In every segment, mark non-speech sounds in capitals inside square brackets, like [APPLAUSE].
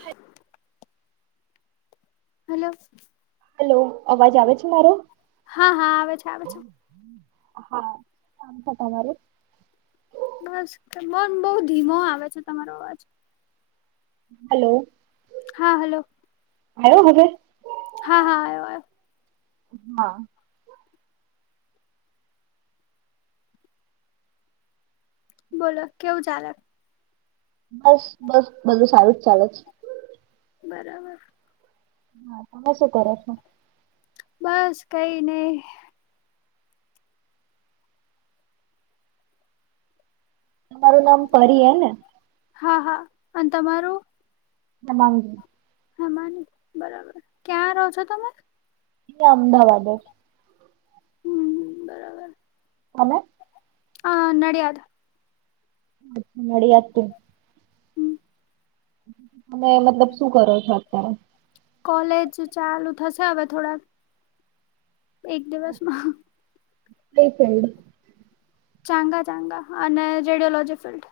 હ [UNINTELLIGIBLE] hello. Hello, અવાજ આવે છે મારો? હા હા આવે છે આવે છે. હા, શ થ તમારે? બસ મન બહુ ધીમો આવે છે તમારો અવાજ. હલો. હા હલો. હું હ [UNINTELLIGIBLE] હા હા આ આવ. હા. બોલો કેવું ચાલે? બસ બસ બધું સારું જ ચાલું જ. બરાબર. હા તમે શું કરો છો? બસ કઈ નહ. તારું નામ પરી હ ને? હા હા અને તમારું? [UNINTELLIGIBLE] હેમાની બરાબર, ક્યાં રહો છો તમે? એ અમદાવાદ. હમ બરાબર. તમે? હ નડ્યાદ. નડિયાદ કે? તમે મતલબ શું કરો છો અત્યારે? કોલેજ ચાલુ થશે અવે થોડાક એક દિવસમાં. કઈ ફિલ્ડ ચાંગા ચાંગા અને રેડિયોલોજીકલ ફિલ્ડ.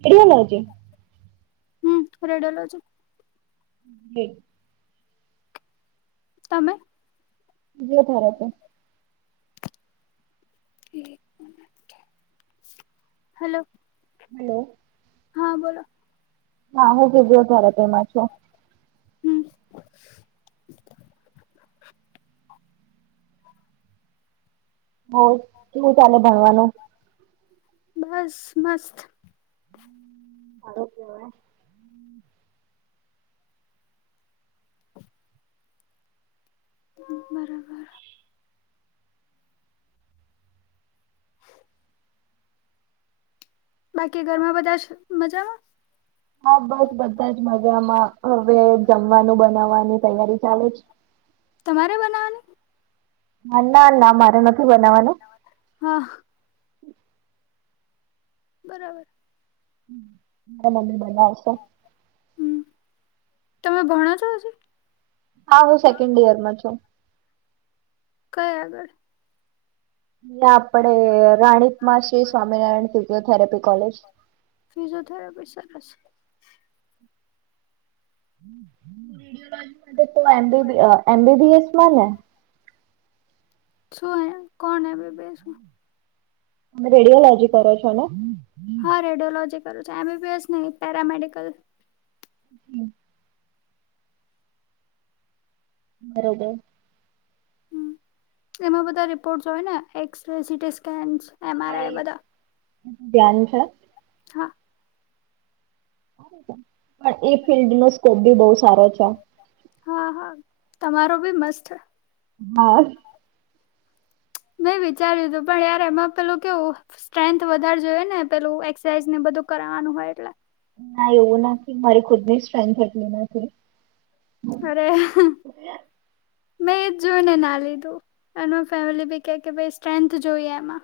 ટેકનોલોજી? હમ રેડિયોલોજી. હમ. તમે? [UNINTELLIGIBLE] હલો. હલો. હા બોલો. હા હું કીધું તારે તેમાં છું. હમ. હોય કેવું ચાલે ભણવાનું? બસ મસ્ત. [UNINTELLIGIBLE] બરાબર. બાકી ઘરમાં બધા મજામા? હા બસ બધા જ મજામાં હવે જમવાનું બનાવવાની તૈયારી ચાલે છે. તમારે બનાવવાની? ના ના મારે નથી બનાવવાનું. હા. બરાબર. મારા મમ્મી બનાવ છે‌. હમ, તમે ભણો છો હજી? હા હું સેકન્ડ ઈયર માં છું. કઈ આગળ? આપણે રાણીપ માં શ્રી સ્વામિનારાયણ ફિઝિયોથેરાપી કોલેજ. [UNINTELLIGIBLE] તો એ એમ બી બી એસ માને? શું એ કોણ એમ બી બી એસ મા? તમે રેડિયોલોજી કરો છો ને? હા રેડિયોલોજીક છે એમ બી બી એસ નઈ પેરામેડિકલ. હમ. બરોબર. હ, એમાં બધા રિપોર્ટ્સ હોય ને એક્સરે સીટી સ્કેન્સ એમ હા આર એ આઈ બધા. [UNINTELLIGIBLE] હા. પણ એ ફિલ્ડનો સ્કોપ ભી બોઉ સારો છે. હા હા, તમારો બી મસ્ત. હા. મેં વિચાર્યું હતું પણ યાર એમાં પેલું કેવું. સ્ટ્રેન્થ વધારે જોઈએ ને પેલું એક્સસાઇઝ ને બધું કરવાનું હોય, એટલે. ના એવું નથી મારી ખુદની સ્ટ્રેન્થ એટલી નથી. અરે. મેં એ જ જોઈને ના લીધું, એનું ફેમિલી બી કે કે ભાઈ સ્ટ્રેન્થ જોઈએ એમાં.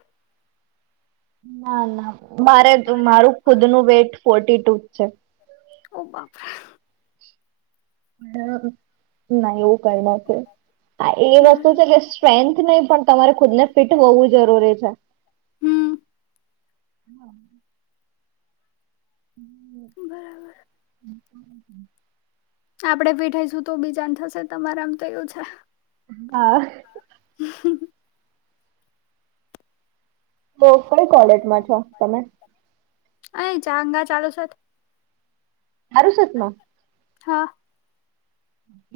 ના ના મારે મારું ખુદનું વેટ ફોર્ટી ટુ જ છે. ઓ બાપા. હા ના એવું કઈ નથી છે. આ એ વસ્તુ છે હમ કે સ્ટ્રેન્થ નહી પણ તમારે ખુદને ફિટ હોવું જરૂરી છે. હમ્મ. હા. હા. બરાબર. હમ્મ. [UNINTELLIGIBLE] આપણે બેઠાઈશું તો બીજાને થશે તમારા આમ તો ઓછા. હા. [UNINTELLIGIBLE] તો કઈ કોલેજમાં છો તમે? અહી ચંગા ચાલુ છે. હારું છે તણે? હા.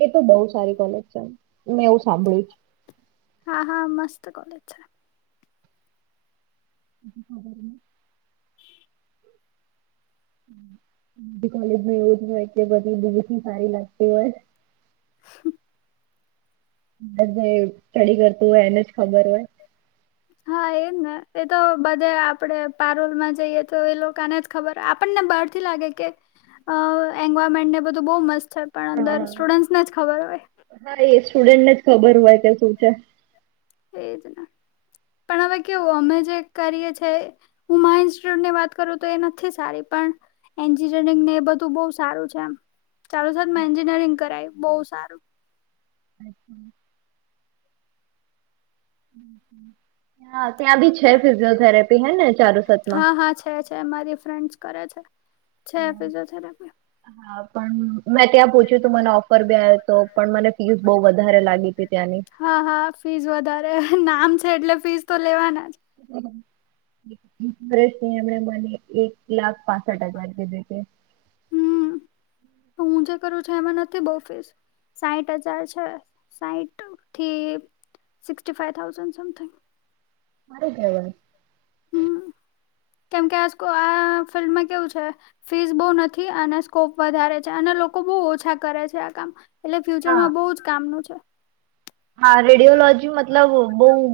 એ તો બહુ સારી કોલેજ છે ને, મેં એવું સાંભળ્યું છે. હા હા મસ્ત કોલેજ છે. [INAUDIBLE] [INAUDIBLE] [INAUDIBLE] બીજુ કોલેજમાં એવું જ હોય એટલે બધી બી સારી લાગતી હોય. હા. [UNINTELLIGIBLE] જે સ્ટડી કરતું હોય એને જ ખબર હોય. હા, એમ ને એ તો બધે આપણે પારોલમાં જઈએ તો એ લોકોને જ ખબર આપણને બહારથી લાગે કે એન્વાયરમેન્ટ ને બધું બહુ મસ્ત છે પણ અંદર હા સ્ટુડન્ટ્સને જ ખબર હોય. હા એ સ્ટુડન્ટને જ ખબર હોય કે શું છે. એજના પણ હવે કેવું અમે જે કરીએ છે. હું માઈન્ડ સેટની વાત કરું તો એ નથી સારી પણ એન્જિનિયરિંગ ને એ બધું બહ સારું છે, ચાલો સર મે એન્જિનિયરિંગ કરાવે બહું સારું. અચ્છા. હા ત્યાં બી છે ફિઝિયોથેરેપી હે ને ચારુસતમાં? હા હા છે મારી ફ્રેન્ડસ કરે છે, ફિઝિયોથેરાપી. હા પણ મેં ત્યાં પૂછ્યું તું મને ઓફર બી આવ હતો પણ મને ફીસ બહુ વધારે લાગી હતી ત્યાંની. હા હા ફીસ વધારે નામ છે એટલે ફીસ તો લેવાના જ. હમ્મ. ઇન્જિનરની એમણે મને એક લાખ પાસ હજાર કીધું કે. હમ્મ, હું જે કરું છું એમાં નથી બહું ફીસ. સાઠ હજાર છે, સાઠથી સિક્ટિય ફાઈવ થાઉઝન્ડ સમથીંગ. મારે જવાય. હમ કેમ કે આ આ ફિલ્ડમાં કેવું છે. ફીસ બહુ નથી અને સ્કોપ વધારે છે અને લોકો બહુ ઓછા કરે છે આ કામ. એટલે હા ફ્યુચરમાં બહુ જ કામનું છે. હા રેડિયોલોજી મતલબ બહું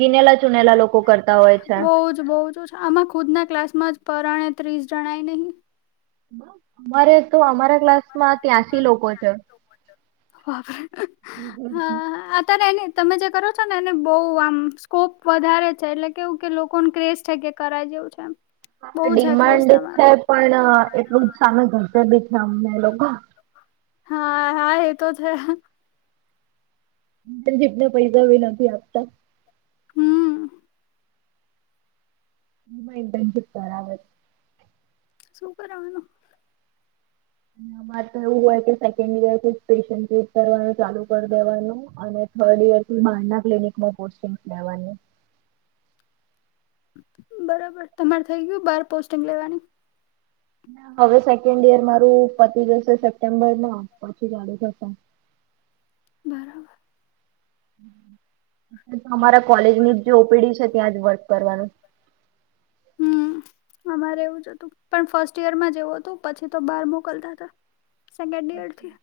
ગીનેલા ચૂનેલા લોકો કરતા હોય છે. બઉં જ બઉં જ. આમાં ખુદના ક્લાસમાં જ પરાણે ત્રીસ જણાય નહીં. અમારે તો અમારા ક્લાસ માં ત્યાંસી લોકો છે. હા આ તેની જ તમે જે કરો છો ને એને બઉ આમ સ્કોપ વધારે છે એટલે કેવું કે લોકોને ક્રેઝ છે કે કરાય જેવું છે એમ. હા બહુ છે ક્રેઝ ડિમાન્ડ છે તમારે પણ એટલું જ સામે ઘડતર બી છે અમને એ લોકો. હા હા એ તો છે. જેટલા પૈસા બી નથી આપતા. હમ હા, ઇન્ટર્નશિપ કરાવે. શું કરવાનું? અમારે તો એવું હોય કે, સેકન્ડ યરથી સ્પેશયલ ટ્રીપ કરવાનું ચાલુ કરી દેવાનું, અને થર્ડ યર થી બહારના ક્લિનિકમાં પોસ્ટિંગ લેવાનું. બરાબર, તમારે થઇ ગયું, બાર પોસ્ટિંગ લેવાની. હવે સેકન્ડ યર મારું પતિ જશે, સપ્ટેમ્બરમાં પછી ચાલુ થશે. બરાબર. તો અમારા કોલેજ ની જ જે ઓપીડી છે, ત્યાં જ વર્ક કરવાનું. હમ. અમારે એવું જ હતું, પણ ફર્સ્ટ યરમાં જ એવું હતું, પછી તો બહાર મોકલતા હતા. સેકન્ડ યરથી.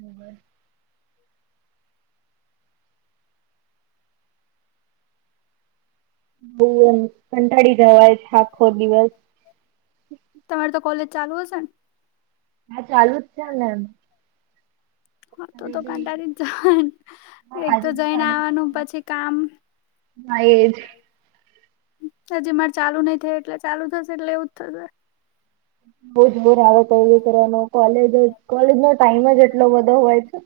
બરાબર. બહું એમ કંટાળી જવાય છે, આખો દિવસ. તમારી તો કોલેજ ચાલુ હશે ને? હા, ચાલુ જ છે ને એમ. હ, તો આજે તો બી કંટાળી જ જવાય ને, એક તો જઈને ચાલુ જ આવવાનું હતું પછી કામ હા, એ જ. હજી મારે ચાલુ નઈ થયું, એટલે ચાલુ થશે, એટલે એવું જ થશે. બઉ જ બર હાલત હોય, કરવાનો, કોલેજ જ કોલેજ નો ટાઈમ જ એટલો બધો હોય છે.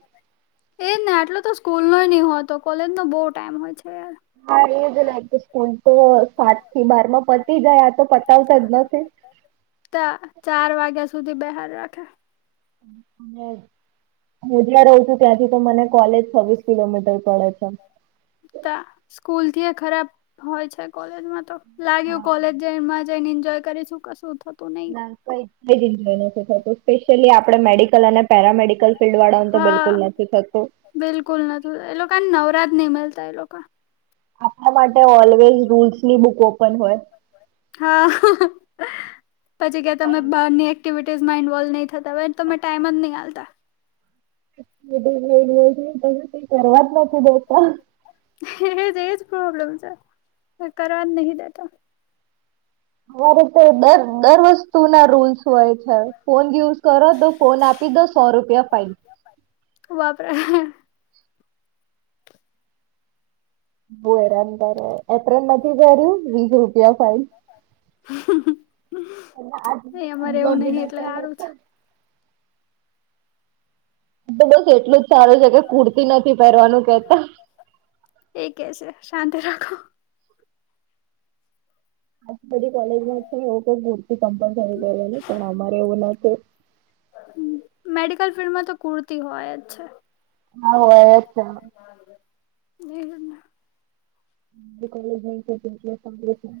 એજ ને આટલો તો સ્કૂલનો નહિ હોતો, કોલેજ નો બહુ ટાઈમ હોય છે. હા, એ જ લાગે કે, સ્કૂલ તો સાત થી બાર માં પતી જાય, આ તો પતાવતા જ નથી. તા ચાર વાગ્યા સુધી બેહારી રાખે. અને હું જ્યાં રહું છું, ત્યાંથી તો મને કોલેજ છવ્વીસ કિલોમીટર પડે છે. તા સ્કૂલથી ય ખરાબ હોય છે, કોલેજમાં તો લાગ્યું, કોલેજ જાય એમાં જ ઈન્જોય કરીશું? કશું થ ના, કઈ કઈ જ ઈન્જોય નથી થતું. સ્પેશિયલી આપણે મેડિકલ અને પેરામેડિકલ ફિલ્ડ વાળાનું તો હા બિલકુલ નથી થતું. બિલકુલ નતું, એ લોકોને નવરા જ નિમલતા એ લોકો આપણા માટે ઓલવેઝ રૂલ્સ ની બુક ઓપન હોય. હા, પછી કહે, તમે કઈ બહારની એક્ટિવિટીઝ માં ઇન્વોલ્વ નહી થતા હોય. તમે ટાઈમ જ ની આલતા. કશું કરવા જ નથી દેતા. એજ એજ પ્રોબ્લેમ છે, કરવા જ નહી દેતા. હવારે. દર દર વસ્તુ ના રૂલ્સ હોય છે, ફોન યુઝ કરો, તો ફોન આપી દો. સો રૂપિયા ફાઇલ. વાપરે. હું બો હેરાન કરે, એપ્રન નથી કર્યું, વીસ રૂપિયા ફાઇન. એ આજ એ અમારે એવું નહિ એટલે સારું છે [UNINTELLIGIBLE] તો બસ એટલું જ સારું છે કે, કુર્તી નથી પહેરવાનું કેતા. એ કહે છે, શાંતિ રાખો. આ બધી કોલેજમાં જ છે, એવું કોઈ મૂર્તિ કમ્પલસરી કરેલી, પણ અમારે એવું નથી. હ, મેડિકલ ફિલ્ડમાં તો કુર્તી હોય જ છે. હા. બ [UNINTELLIGIBLE] કોલેજ એ.